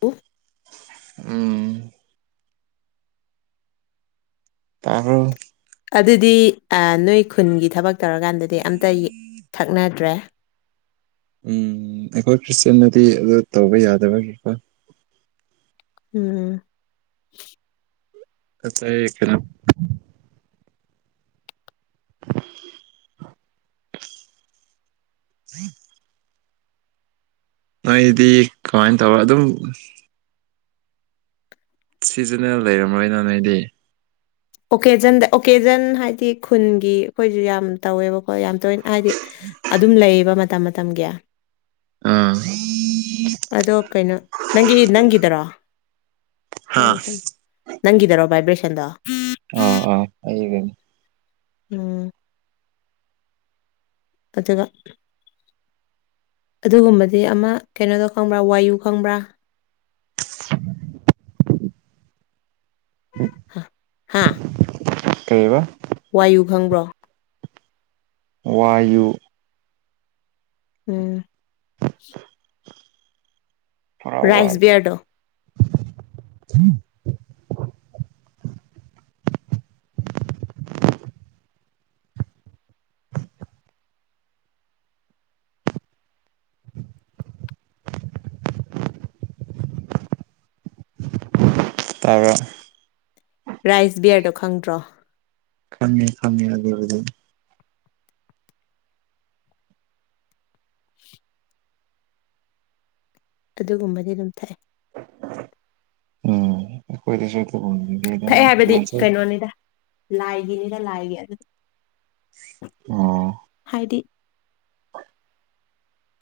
hello ꯎꯝ ꯇꯥꯔꯦ ꯑꯗꯨꯗꯤ ꯅꯣꯏ ꯈꯨꯟꯒꯤ ꯊꯕꯛ ꯇꯧꯔꯀꯥꯟꯗꯗꯤ ꯑꯝꯇ ꯊꯛꯅꯗ꯭ꯔꯦ ꯎꯝ ꯑꯩꯈꯣꯏ ꯈ꯭ꯔꯤꯁꯇꯟꯅꯗꯤ ꯑꯗꯨ ꯇꯧꯕ ꯌꯥꯗꯕꯒꯤ ꯎꯝ ꯑ ꯈꯔ [inaudible] ꯅꯣꯏꯗꯤ ꯀꯃꯥꯏꯅ ꯇꯧꯕ ꯑꯗꯨꯝ ꯁꯤꯖꯅꯦꯜ ꯂꯩꯔꯝꯔꯣꯏꯅ ꯅꯣꯏꯗꯤ ꯑꯣꯀꯦꯖꯟꯗ ꯑꯣꯀꯦꯖꯟ ꯍꯥꯏꯗꯤ ꯈꯨꯟꯒꯤ ꯑꯩꯈꯣꯏꯁꯨ ꯌꯥꯝꯅ ꯇꯧꯋꯦꯕꯀꯣ ꯌꯥꯝ ꯇꯣꯏꯅ ꯍꯥꯏꯗꯤ ꯑꯗꯨꯝ ꯂꯩꯌꯦꯕ ꯃꯇꯝ ꯃꯇꯝꯒꯤ ꯎꯝ ꯑꯗꯣ ꯀꯩꯅꯣ ꯅꯪꯒꯤ ꯍꯥ ꯅꯪꯒꯤꯗꯔꯣꯔꯁ ꯅꯪꯒꯤꯗꯔꯣ ꯕꯥꯏꯕ꯭ꯔꯦꯁꯟꯗꯣ ꯑ ꯑ ꯑꯩꯕ ꯎꯝ ꯀꯆꯒ ꯑꯗꯨꯒꯨꯝꯕꯗꯤ ꯑꯃ ꯀꯩꯅꯣꯗꯣ ꯈꯪꯕ꯭ꯔꯥ ꯋꯥꯏꯌꯨ ꯈꯪꯕ꯭ꯔꯥ ꯍ [inaudible] ꯍꯥ ꯀꯩꯕ ꯋꯥꯏꯌꯨ ꯈꯪꯕ꯭ꯔꯣ ꯋꯥꯌꯨ ꯎꯝ ꯄꯨꯔꯥ ꯔꯥꯏꯁ ꯋꯥꯌꯨ ꯕꯤꯌꯥꯔꯗꯣ [inaudible] ꯇꯥꯔ ꯔꯥꯏꯁ ꯕꯤꯌꯔꯗꯣ ꯈꯪꯗ꯭ꯔꯣ ꯐꯝꯦ ꯐꯝ ꯑꯗꯨ ꯑꯗꯨꯒꯨꯝꯕꯗꯤ ꯑꯗꯨꯝ ꯊꯛꯑꯦ ꯎꯝꯈꯣꯏꯗꯤꯁꯨꯣꯏ ꯇ ꯊꯛꯑꯦ ꯍꯥꯏꯕꯗꯤ ꯀꯩꯅꯣꯅꯤꯗ ꯂꯥꯏꯒꯤꯅꯤꯗ ꯂꯥꯏꯒꯤ ꯑꯗꯨ ꯑꯣ ꯍꯥꯏꯗꯤ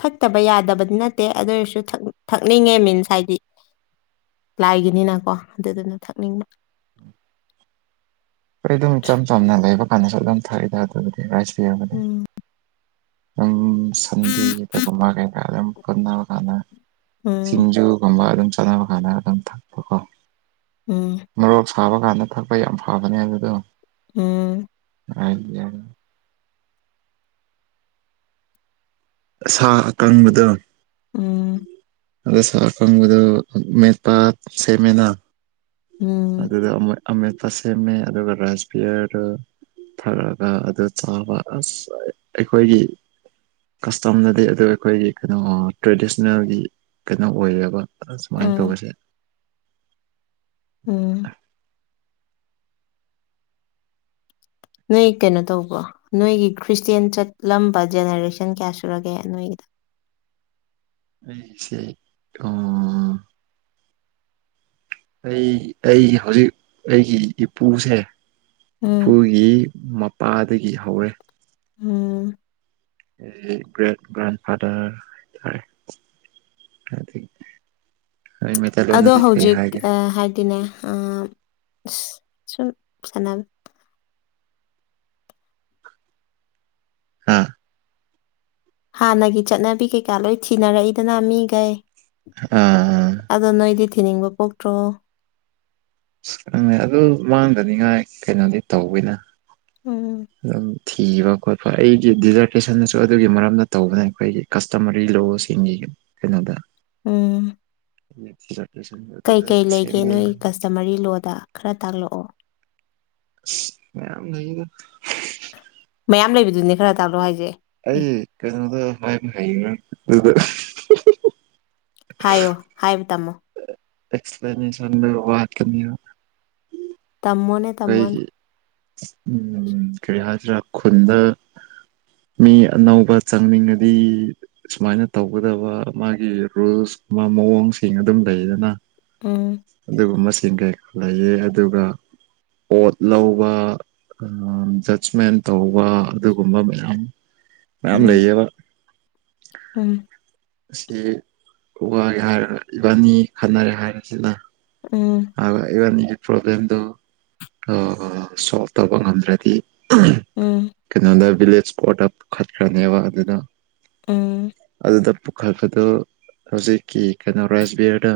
ꯊꯛꯇꯕ ꯌꯥꯗꯕꯗꯤ ꯅꯠꯇꯦ ꯑꯗꯨ ꯑꯣꯏꯔꯁꯨ ꯊꯛꯅꯤꯡꯉꯦ ꯃꯤꯟꯁ ꯍꯥꯏꯗꯤ ꯂꯥꯏꯒꯤꯅꯤꯅꯀꯣ ꯑꯗꯨꯗꯨꯅ ꯊꯛꯅꯤꯡꯕ ꯑꯩ ꯑꯗꯨꯝ ꯏꯆꯝ ꯆꯝꯅ ꯂꯩꯕ ꯀꯥꯟꯗꯁꯨ ꯑꯗꯨꯝ ꯊꯛꯏꯗ ꯑꯗꯨꯗꯤꯥꯏꯁ ꯎꯝ ꯑꯗꯨꯝ ꯁꯟꯗꯦ ꯀꯩꯒꯨꯝꯕ ꯀꯩꯀꯥ ꯑꯗꯨꯝ ꯄꯨꯟꯅꯕ ꯀꯥꯟꯗ ꯎꯝ ꯁꯤꯡꯖꯨꯒꯨꯝꯕ ꯑꯗꯨꯝ ꯆꯥꯅꯕ ꯀꯥꯟꯗ ꯑꯗꯨꯝ ꯊꯛꯄꯀꯣ ꯎꯝ ꯃꯔꯣꯛ ꯁꯥꯕ ꯀꯥꯟꯗ ꯊꯛꯄ ꯌꯥꯝ ꯐꯕꯅꯦ ꯑꯗꯨꯗꯣ ꯎꯝ ꯍꯥꯏ ꯁꯥ ꯑꯀꯪꯕꯗ ꯎꯝ ꯑꯗꯨꯗ ꯁꯥꯀꯗꯨ ꯃꯦꯠ ꯄ ꯁꯦꯃꯦꯅ ꯎꯝ ꯑꯗꯨꯗ ꯑꯃ ꯑꯃꯠꯄ ꯁꯦꯝꯃꯦ ꯑꯗꯨꯒ ꯔꯥꯥꯁꯕꯤꯌꯔ ꯊꯔꯛꯑꯒ ꯑꯗꯨ ꯆꯥꯎꯥꯕ ꯑꯁ ꯑꯩꯈꯣꯏꯒꯤ ꯀꯁꯇꯝꯅꯗꯤ ꯑꯗꯨ ꯑꯩꯈꯣꯏꯒꯤ ꯀꯩꯅꯣ ꯇ꯭ꯔꯦꯗꯤꯁꯅꯦꯜꯒꯤ ꯀꯩꯅꯣ ꯑꯣꯏꯌꯦꯕ ꯑ ꯁꯨꯃꯥꯏꯅ ꯎꯝ ꯇꯧꯧꯕꯁꯦ ꯎꯝ ꯅꯣꯏ ꯀꯩꯅꯣ ꯇꯧꯕꯣ ꯅꯣꯏꯒꯤ ꯈ꯭ꯔꯤꯁꯇꯦꯟ ꯆꯠꯂꯝꯕ ꯖꯦꯅꯦꯔꯦꯁꯟ ꯀꯌꯥ ꯁꯨꯔꯒꯦ ꯅꯣꯏꯒꯤꯗ ꯑꯣ ꯑꯩ ꯑꯩꯒꯤ ꯍꯧꯖꯤꯛ ꯑꯩꯒꯤ ꯏꯄꯨꯁꯦ ꯎꯝ ꯏꯄꯨꯒꯤ ꯃꯄꯥꯗꯒꯤ ꯍꯧꯔꯦ ꯎꯝ ꯒ꯭ꯔꯦꯠ ꯒ꯭ꯔꯦꯟ ꯐꯥꯗꯔ ꯍꯥꯏꯇꯥꯔꯦ ꯑꯗꯨ ꯊ ꯑꯗꯣ ꯍꯧꯖꯤꯛ ꯍꯥꯏꯗꯤꯅꯦ ꯁꯨꯝ ꯁꯅ ꯍꯥ ꯍꯥꯟꯅꯒꯤ ꯆꯠꯅꯕꯤ ꯀꯩꯀꯥ ꯂꯣꯏ ꯊꯤꯅꯔꯛꯏꯗꯅ ꯃꯤꯈꯩ ꯑꯥ ꯑꯗꯣ ꯅꯣꯏꯗꯤ ꯊꯤꯅꯤ ꯅꯤꯡꯤꯡꯕꯣꯇꯣ ꯑ ꯈꯪꯉ ꯑꯗꯨ ꯃꯥꯡꯗꯅꯤꯉꯥꯏ ꯀꯩꯅꯣꯗꯤ ꯇꯧꯕꯤꯅ ꯎꯝ ꯑꯗꯨꯝ ꯊꯤꯕ ꯈꯣꯠꯄ ꯑꯩꯒꯤ ꯗꯤꯖꯔꯇꯦꯁꯟꯅꯁꯨ ꯑꯗꯨꯒꯤ ꯃꯔꯝꯗ ꯇꯧꯕꯅ ꯑꯩꯈꯣꯏꯒꯤ ꯀꯁꯇꯃꯔꯤ ꯂꯣꯁꯤꯡ ꯀꯩꯅꯣꯗ ꯎꯝ [unintelligible] ꯖꯃꯔꯤ ꯂꯣꯗ ꯈꯔ ꯇꯥꯛꯂꯛꯑꯣ ꯃꯌꯥꯝ ꯂꯩꯗ ꯃꯌꯥꯝ ꯂꯩꯕꯗꯨꯅꯦ ꯈꯔ ꯇꯥꯛꯂꯣ ꯍꯥꯏꯖꯦ [unintelligible] ꯍꯥꯏꯌꯣ ꯍꯥꯏꯕ ꯇꯝꯃꯣ ꯑꯦꯛꯁꯄ꯭ꯂꯦꯅꯦꯁꯟꯗ ꯄꯥꯠꯀꯅꯤꯕ ꯇꯝꯃꯣꯅꯦ ꯇꯝꯃꯣꯅꯦ ꯑꯩꯈꯣꯏꯒꯤ ꯎꯝ ꯀꯔꯤ ꯍꯥꯏꯁꯤꯔꯥ ꯈꯨꯟꯗ ꯃꯤ ꯑꯅꯧꯕ ꯆꯪꯅꯤꯡꯉꯗꯤ ꯁꯨꯃꯥꯏꯅ ꯇꯧꯒꯗꯕ ꯃꯥꯒꯤ ꯔꯨꯜꯁ ꯃꯥ ꯃꯑꯣꯡꯁꯤꯡ ꯑꯗꯨꯝ ꯂꯩꯗꯅ ꯎꯝ ꯑꯗꯨꯒꯨꯝꯕꯁꯤꯡꯒꯤ ꯂꯩꯌꯦ ꯑꯗꯨꯒ ꯄꯣꯠ ꯂꯧꯕ ꯖꯁꯃꯦꯟ ꯇꯧꯕ ꯑꯗꯨꯒꯨꯝꯕ ꯃꯌꯥꯝ ꯃꯌꯥꯝ ꯎꯝ ꯂꯩꯌꯦꯕ ꯎꯝ ꯑꯁꯤ ꯎ ꯋꯥ ꯍꯥꯏꯔ ꯏꯕꯥꯅꯤ ꯈꯟꯅꯔꯦ ꯍꯥꯏꯔꯁꯤꯅ ꯎꯝ ꯏꯕꯟꯒꯤ ꯄ꯭ꯔꯣꯕ꯭ꯂꯦꯝꯗꯨ ꯁꯣꯜꯕ ꯇꯧꯕ ꯉꯝꯗ꯭ꯔꯗꯤ ꯎꯝ ꯀꯩꯅꯣꯗ ꯚꯤꯂꯦꯖ ꯏꯁꯄꯣꯠ ꯈꯠꯈ꯭ꯔꯅꯦꯕ ꯑꯗꯨꯗ ꯎꯝ ꯑꯗꯨꯗ ꯄꯨꯈꯠꯄꯗꯣ ꯍꯧꯖꯤꯛꯀꯤ ꯀꯩꯅꯣ ꯔꯥꯏꯁ ꯕꯤꯌꯔꯗ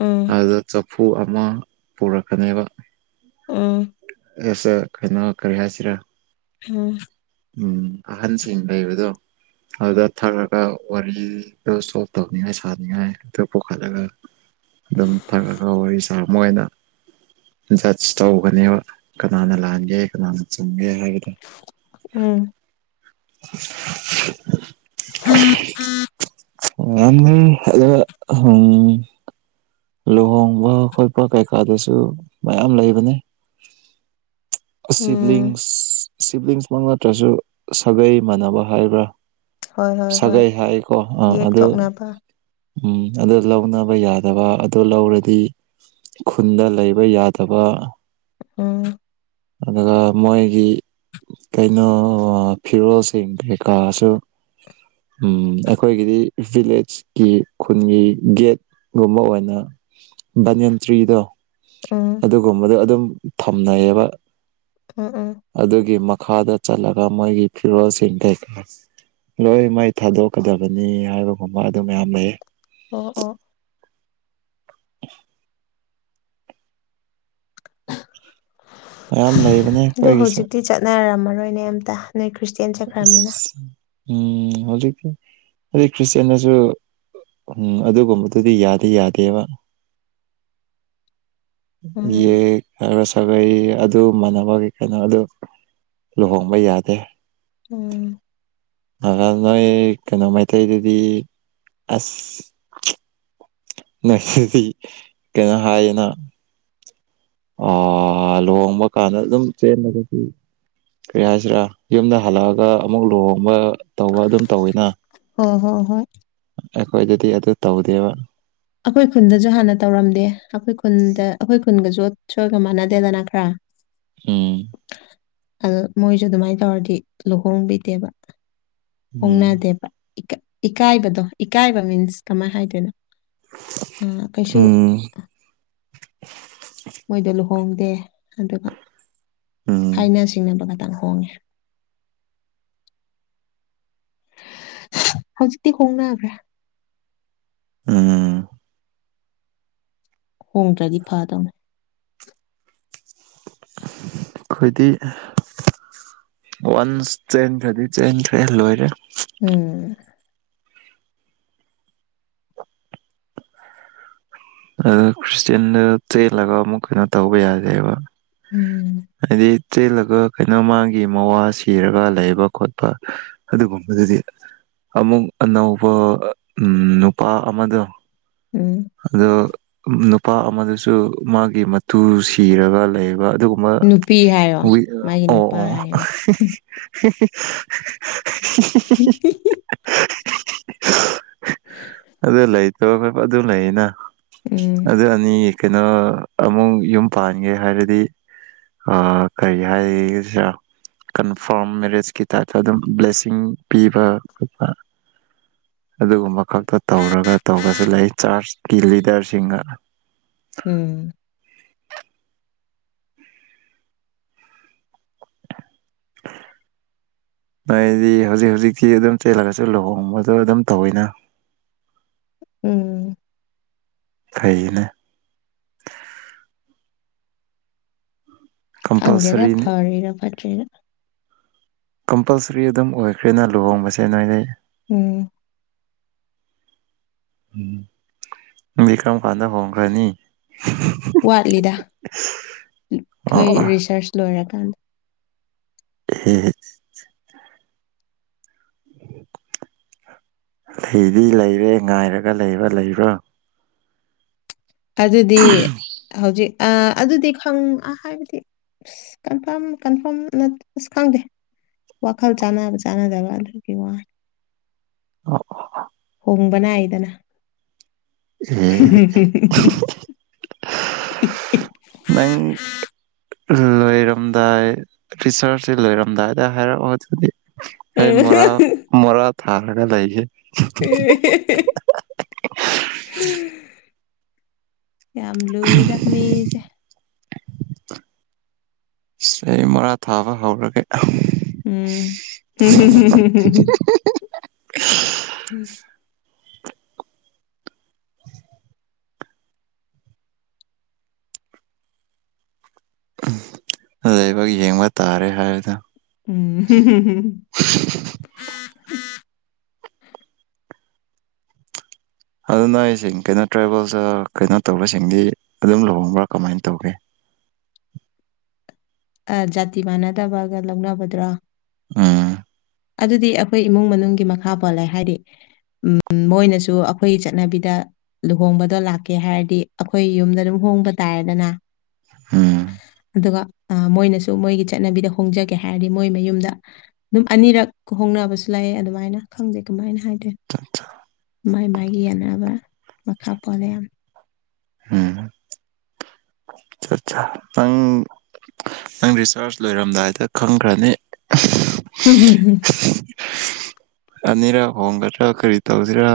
ꯎꯝ ꯑꯗꯨꯗ ꯆꯐꯨ ꯑꯃ ꯄꯨꯔꯛꯀꯅꯦꯕ ꯎꯝ ꯌꯦꯁ ꯀꯩꯅ ꯀꯔꯤ ꯍꯥꯏꯁꯤꯔꯥ ꯎꯝ ꯎꯝ ꯑꯍꯟꯁꯤꯡ ꯂꯩꯕꯗꯣ ꯑꯗꯨꯗ ꯊꯥꯛꯔꯒ ꯋꯥꯔꯤꯗꯣ ꯁꯣꯛꯇꯕꯅꯤꯅ ꯁꯥꯅꯤꯡꯉꯥꯏ ꯑꯗꯨ ꯄꯨꯈꯠꯂꯒ ꯑꯗꯨꯝ ꯊꯛꯔꯒ ꯋꯥꯔꯤ ꯁꯥ ꯃꯣꯏꯅ ꯖꯁ꯭ꯗ ꯇꯧꯒꯅꯦꯕ ꯀꯅꯥꯅ ꯂꯥꯟꯒꯦ ꯀꯅꯥꯅ ꯆꯨꯝꯒꯦ ꯍꯥꯏꯕꯗꯣ ꯎꯝ ꯅꯪ ꯑꯗ ꯑꯍꯨꯝ ꯂꯨꯍꯣꯡꯕ ꯈꯣꯠꯄ ꯀꯩꯀꯥꯗꯁꯨ ꯃꯌꯥꯝ ꯂꯩꯕꯅꯤ ꯎꯝ ꯁꯤꯕ꯭ꯂꯤꯡꯁ ꯁꯤꯕ꯭ꯂꯤꯡꯁꯃꯛ ꯅꯠꯇ꯭ꯔꯁꯨ ꯁꯥꯒꯩ ꯃꯥꯟꯅꯕ ꯍꯥꯏꯕ꯭ꯔꯥ ꯍꯣꯏ ꯍꯣꯏ ꯍꯣꯏ ꯁꯥꯒꯩ ꯍꯥꯏꯀꯣ ꯑꯥ ꯑꯗꯨ ꯌꯦꯛꯊꯣꯛꯅꯕ ꯎꯝ ꯑꯗꯨ ꯂꯧꯅꯕ ꯌꯥꯗꯕ ꯑꯗꯨ ꯂꯧꯔꯗꯤ ꯈꯨꯟꯗ ꯂꯩꯕ ꯌꯥꯗꯕ ꯎꯝ ꯑꯗꯨꯒ ꯃꯣꯏꯒꯤ ꯀꯩꯅꯣ ꯐꯤꯔꯣꯜꯁꯤꯡ ꯀꯩꯀꯥꯁꯨ ꯎꯝ ꯑꯩꯈꯣꯏꯒꯤꯗꯤ ꯚꯤꯂꯦꯖꯀꯤ ꯈꯨꯟꯒꯤ ꯒꯦꯠ ꯒꯨꯝꯕ ꯑꯣꯏꯅ ꯚꯅꯤꯌꯟ ꯇ꯭ꯔꯤꯗꯣ ꯎꯝ ꯑꯗꯨꯒꯨꯝꯕꯗꯣ ꯑꯗꯨꯝ ꯊꯝꯅꯩꯌꯦꯕ ꯎꯝ ꯎꯝ ꯑꯗꯨꯒꯤ ꯃꯈꯥꯗ ꯆꯠꯂꯒ ꯃꯣꯏꯒꯤ ꯐꯤꯔꯣꯜꯁꯤꯡ ꯀꯩꯀꯥ ꯂꯣꯏ ꯃꯩ ꯊꯥꯗꯣꯛꯀꯗꯕꯅꯤ ꯍꯥꯏꯕꯒꯨꯝꯕ ꯑꯗꯨ ꯃꯌꯥꯝ ꯂꯩꯌꯦ ꯑꯣ ꯑꯣ [unintelligible] [inaudible] ꯃꯌꯥꯝ ꯂꯩꯕꯅꯦ ꯑꯗꯣ ꯑꯩꯈꯣꯏꯒꯤꯁꯨ ꯍꯧꯖꯤꯛꯇꯤ ꯆꯠꯅꯔꯝꯃꯔꯣꯏꯅꯦ ꯑꯝꯇ ꯅꯣꯏ ꯈ꯭ꯔꯤꯁꯇꯤꯌꯥꯟ ꯆꯠꯈ꯭ꯔꯝꯃꯤꯅ ꯑꯁ ꯎꯝ ꯍꯧꯖꯤꯛꯗꯤ ꯈꯣꯏ ꯈ꯭ꯔꯤꯁꯇꯤꯌꯟꯗꯁꯨ ꯎꯝ ꯑꯗꯨꯒꯨꯝꯕꯗꯨꯗꯤ ꯌꯥꯗꯤ ꯌꯥꯗꯦꯕ [inaudible] ꯌꯦ ꯍꯥꯏꯔ ꯁꯥꯒꯩ ꯑꯗꯨ ꯃꯥꯟꯅꯕꯒꯤ ꯀꯩꯅꯣ ꯑꯗꯨ ꯂꯨꯍꯣꯡꯕ ꯌꯥꯗꯦ ꯎꯝ ꯅꯒꯥ ꯅꯣꯏ ꯀꯩꯅꯣ ꯃꯩꯇꯩꯗꯗꯤ ꯑꯁ ꯅ ꯑꯗꯨꯗꯤ ꯀꯩꯅꯣ ꯍꯥꯏꯌꯦꯅ ꯑ ꯂꯨꯍꯣꯡꯕ ꯀꯥꯟꯗ ꯑꯗꯨꯝ ꯆꯦꯟꯂꯒꯗꯤ ꯀꯔꯤ ꯍꯥꯏꯁꯤꯔꯥ ꯌꯨꯝꯗ ꯍꯟ ꯂꯥꯛ ꯑꯒꯥ ꯑꯃꯨꯛ ꯂꯨꯍꯣꯡꯕ ꯇꯧꯕ ꯑꯗꯨꯝ ꯇꯣꯌꯅꯥ ꯍꯣ ꯍꯣ ꯍꯣꯏ ꯑꯩꯈꯣꯏꯗꯗꯤ ꯑꯗꯨ ꯇꯧꯗꯦꯕ ꯑꯩꯈꯣꯏ ꯈꯨꯟꯗꯁꯨ ꯍꯥꯟꯅ ꯇꯧꯔꯝꯗꯦ ꯑꯩꯈꯣꯏ ꯈꯨꯟꯗ ꯑꯩꯈꯣꯏ ꯈꯨꯟꯒꯁꯨ ꯁꯣꯝꯒ ꯃꯥꯟꯅꯗꯦꯗꯅ ꯈ꯭ꯔ ꯎꯝ ꯑꯗ ꯃꯣꯏꯁꯨ ꯑꯗꯨꯃꯥꯏꯅ ꯇꯧꯔꯗꯤ ꯂꯨꯍꯣꯡꯕꯤꯗꯦꯕ ꯎꯝ ꯍꯣꯡꯅꯗꯦꯕ ꯏꯀꯥꯏ ꯏꯀꯥꯏꯕꯗꯣ ꯏꯀꯥꯏꯕ ꯃꯤꯟꯁ ꯀꯃꯥꯏꯅ ꯍꯥꯏꯗꯣꯏꯅꯣ ꯎꯝ ꯀꯩꯁꯨ ꯎꯝ ꯃꯣꯏꯗꯣ ꯂꯨꯍꯣꯡꯗꯦ ꯑꯗꯨꯒ ꯎꯝ ꯍꯥꯏꯅ ꯁꯤꯡꯅꯕ ꯈꯇꯪ ꯍꯣꯡꯉꯦ ꯍꯧꯖꯤꯛꯇꯤ ꯍꯣꯡꯅꯒ꯭ꯔꯦ ꯎꯝ ꯍꯣꯡꯗ꯭ꯔꯗꯤ ꯐꯥꯗꯧꯅꯦ ꯑꯩꯈꯣꯏꯗꯤ ꯋꯥꯟꯁ ꯆꯦꯟꯈ꯭ꯔꯗꯤ ꯆꯦꯟꯈ꯭ꯔꯦ ꯂꯣꯏꯔꯦ ꯎꯝ ꯑ ꯈ꯭ꯔꯤꯁꯇꯌꯟꯗ ꯆꯦꯜꯂꯒ ꯑꯃꯨꯛ ꯀꯩꯅꯣ ꯇꯧꯕ ꯌꯥꯗꯦꯕ ꯎꯝ ꯍꯥꯏꯗꯤ ꯆꯤꯜꯂꯒ ꯀꯩꯅꯣ ꯃꯥꯒꯤ ꯃꯋꯥ ꯁꯤꯔꯒ ꯂꯩꯕ ꯈꯣꯠꯄ ꯑꯗꯨꯒꯨꯝꯕꯗꯨꯗꯤ ꯑꯃꯨꯛ ꯑꯅꯧꯕ ꯎ ꯅꯨꯄꯥ ꯑꯃꯗꯣ ꯎꯝ ꯑꯗꯣ ꯅꯨꯄꯥ ꯑꯃꯗꯨꯁꯨ ꯃꯥꯒꯤ ꯃꯇꯨ ꯁꯤꯔꯒ ꯂꯩꯕ ꯑꯗꯨꯒ ꯅꯨꯄꯤ ꯍꯥꯏꯌꯣ ꯑꯣ ꯃꯥꯒꯤ ꯅꯨꯄꯥ ꯑꯣ [inaudible] ꯍꯥꯏꯌꯣ [inaudible] ꯑꯗꯨ ꯂꯩꯇꯣꯏ ꯑꯗꯨ ꯂꯩꯅ ꯎꯝ ꯑꯗꯨ ꯑꯅꯤ ꯀꯩꯅꯣ ꯑꯃꯨꯛ ꯌꯨꯝ ꯄꯥꯟꯒꯦ ꯍꯥꯏꯔꯗꯤ ꯑ ꯀꯔꯤ ꯍꯥꯏꯁꯤ ꯔ꯭ꯥ ꯀꯟꯐꯥꯔꯝ ꯃꯦꯔꯦꯖꯀꯤ ꯇꯥꯏꯞꯇ ꯑꯗꯨꯝ ꯕ꯭ꯂꯦꯁꯤꯡ ꯄꯤꯕ ꯈꯣꯠꯄ ꯑꯗꯨꯒꯨꯝꯕ ꯈꯛꯇ ꯇꯧꯔꯒ ꯇꯧꯕꯁꯨ ꯂꯩ ꯆꯥꯔꯆꯀꯤ ꯂꯤꯗꯔꯁꯤꯡꯅ ꯎꯝ [inaudible] ꯍꯥꯏꯗꯤ ꯍꯧꯖꯤꯛ ꯍꯧꯖꯤꯛꯤ ꯑꯗꯨꯝ ꯆꯦꯜꯂꯒꯁꯨ ꯂꯨꯍꯣꯡꯕꯗꯣ ꯑꯗꯨꯝ ꯇꯧꯋꯤꯅ ꯎꯝ ꯐꯩꯅꯦ ꯈꯪꯒꯦꯗ ꯀꯝꯄꯜꯁꯔꯤ ꯐꯔꯔ ꯐꯠꯇꯔꯤꯔ ꯀꯝꯄꯜꯁꯔꯤ ꯑꯗꯨꯝ ꯑꯣꯏꯈ꯭ꯔꯦꯅ ꯂꯨꯍꯣꯡꯕꯁꯦ ꯅꯣꯏꯗ ꯎꯝ ꯎꯝ ꯀ꯭ꯔꯝ ꯀꯥꯟꯗ ꯍꯣꯡꯈ꯭ꯔꯅꯤ ꯑꯣ ꯊꯣꯏ ꯑꯣ [inaudible] ꯂꯣꯏꯔ ꯀꯥꯟ [inaudible] ꯍꯝ ꯍ [inaudible] ꯂꯩꯗꯤ ꯂꯩꯔꯦ ꯉꯥꯏꯔꯒ ꯂꯩꯔꯣ ꯂꯩꯕꯣ [inaudible] ꯑꯗꯨꯗꯤ ꯍꯧꯖꯤꯛ ꯑꯗꯨꯗꯤ ꯈꯪ ꯍꯥꯏꯕꯗꯤ ꯑ ꯀꯟꯐꯥꯔꯝ ꯀꯟꯐꯥꯝ ꯑꯁ ꯈꯪꯗꯦ ꯋꯥꯈꯜ ꯆꯥꯟꯅꯕ ꯆꯥꯟꯅꯗꯕ ꯑꯗꯨꯒꯤ ꯋꯥꯅꯤ ꯑꯣ ꯍꯣꯡꯕ ꯅꯥꯏꯗꯅ ꯍꯝ [unintelligible] [unintelligible] ꯅꯪ ꯂꯣꯏꯔꯝꯗꯥꯏ ꯔꯤꯁꯥꯔꯁꯁꯦ ꯂꯣꯏꯔꯝꯗꯥꯏꯗ ꯍꯥꯏꯔꯛꯑꯣꯗꯨꯗꯤ ꯑꯩ ꯃꯣꯔꯥ ꯃꯣꯔ ꯊꯥ ꯂꯩꯁꯦ ꯍ ꯌꯥꯝ ꯂꯨ ꯏꯗ ꯃꯤꯁꯦ ꯁꯤ ꯆꯍꯤ ꯃꯥ ꯊꯥꯕ ꯍꯧꯔꯒꯦ ꯎꯝ ꯂꯥꯏꯕꯛ ꯌꯦꯡꯕ ꯇꯥꯔꯦ ꯍꯥꯏꯕꯗ ꯎꯝ ꯑꯗꯨꯅ ꯑꯩꯁꯤꯡ ꯀꯩꯅꯣ ꯇ꯭ꯔꯥꯕꯦꯜꯁ ꯀꯩꯅꯣ ꯇꯧꯕꯔꯁꯤꯡꯗꯤ ꯑꯗꯨꯝ ꯂꯨꯍꯣꯡꯕ꯭ꯔꯥ ꯀꯃꯥꯏꯅ ꯇꯧꯒꯦ ꯑ ꯖꯥꯇꯤ ꯃꯥꯟꯅꯗꯕꯒ ꯂꯧꯅꯕꯗ꯭ꯔꯣ ꯑꯥ ꯑꯗꯨꯗꯤ ꯑꯩꯈꯣꯏ ꯏꯃꯨꯡ ꯃꯅꯨꯡꯒꯤ ꯃꯈꯥ ꯄꯣꯜꯂꯦ ꯍꯥꯏꯗꯤ ꯃꯣꯏꯅꯁꯨ ꯑꯩꯈꯣꯏꯒꯤ ꯆꯠꯅꯕꯤꯗ ꯂꯨꯍꯣꯡꯕꯗꯣ ꯂꯥꯛꯀꯦ ꯍꯥꯏꯔꯗꯤ ꯑꯩꯈꯣꯏ ꯌꯨꯝꯗ ꯑꯗꯨꯝ ꯍꯣꯡꯕ ꯇꯥꯔꯦꯗꯅ ꯎꯝ ꯑꯗꯨꯒ ꯃꯣꯏꯅꯁꯨ ꯃꯣꯏꯒꯤ ꯆꯠꯅꯕꯤꯗ ꯍꯣꯡꯖꯒꯦ ꯍꯥꯏꯔꯗꯤ ꯃꯣꯏ ꯃꯌꯨꯝꯗ ꯑꯗꯨꯝ ꯑꯅꯤꯔꯛ ꯍꯣꯡꯅꯕꯁꯨ ꯂꯩꯑꯦ ꯑꯗꯨꯃꯥꯏꯅ ꯈꯪꯖꯩ ꯀꯃꯥꯏꯅ ꯍꯥꯏꯗꯦ ꯃꯥꯏ ꯃꯥꯏꯒꯤ ꯌꯦꯟꯅꯅꯕ ꯃꯈꯥ ꯄꯣꯜꯂꯦ ꯌꯥꯝ ꯎꯝ ꯑꯆꯥ ꯑꯆꯥ ꯇꯪ ꯅꯪ ꯔꯤꯆꯥꯔꯖ ꯂꯣꯏꯔꯝꯗꯥꯏꯗ ꯈꯪꯒ꯭ꯔꯅꯤ ꯍꯨꯝ ꯍꯨꯝ ꯍꯝ ꯑꯅꯤꯔꯛ ꯍꯣꯡꯒꯗ꯭ꯔꯥ ꯀꯔꯤ ꯇꯧꯁꯤꯔꯥ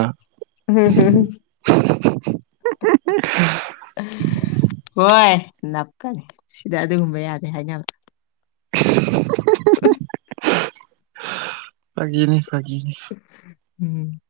ꯎꯝ ꯍꯝ [unintelligible] ꯑ [unintelligible] ꯍꯣꯏ ꯅꯞꯀꯅꯤ ꯁꯤꯗ ꯑꯗꯨꯒꯨꯝꯕ ꯌꯥꯗꯦ ꯍꯥꯏꯅꯕ [unintelligible] ꯐꯒꯤꯅꯤ ꯐꯒꯅꯤ ꯎꯝ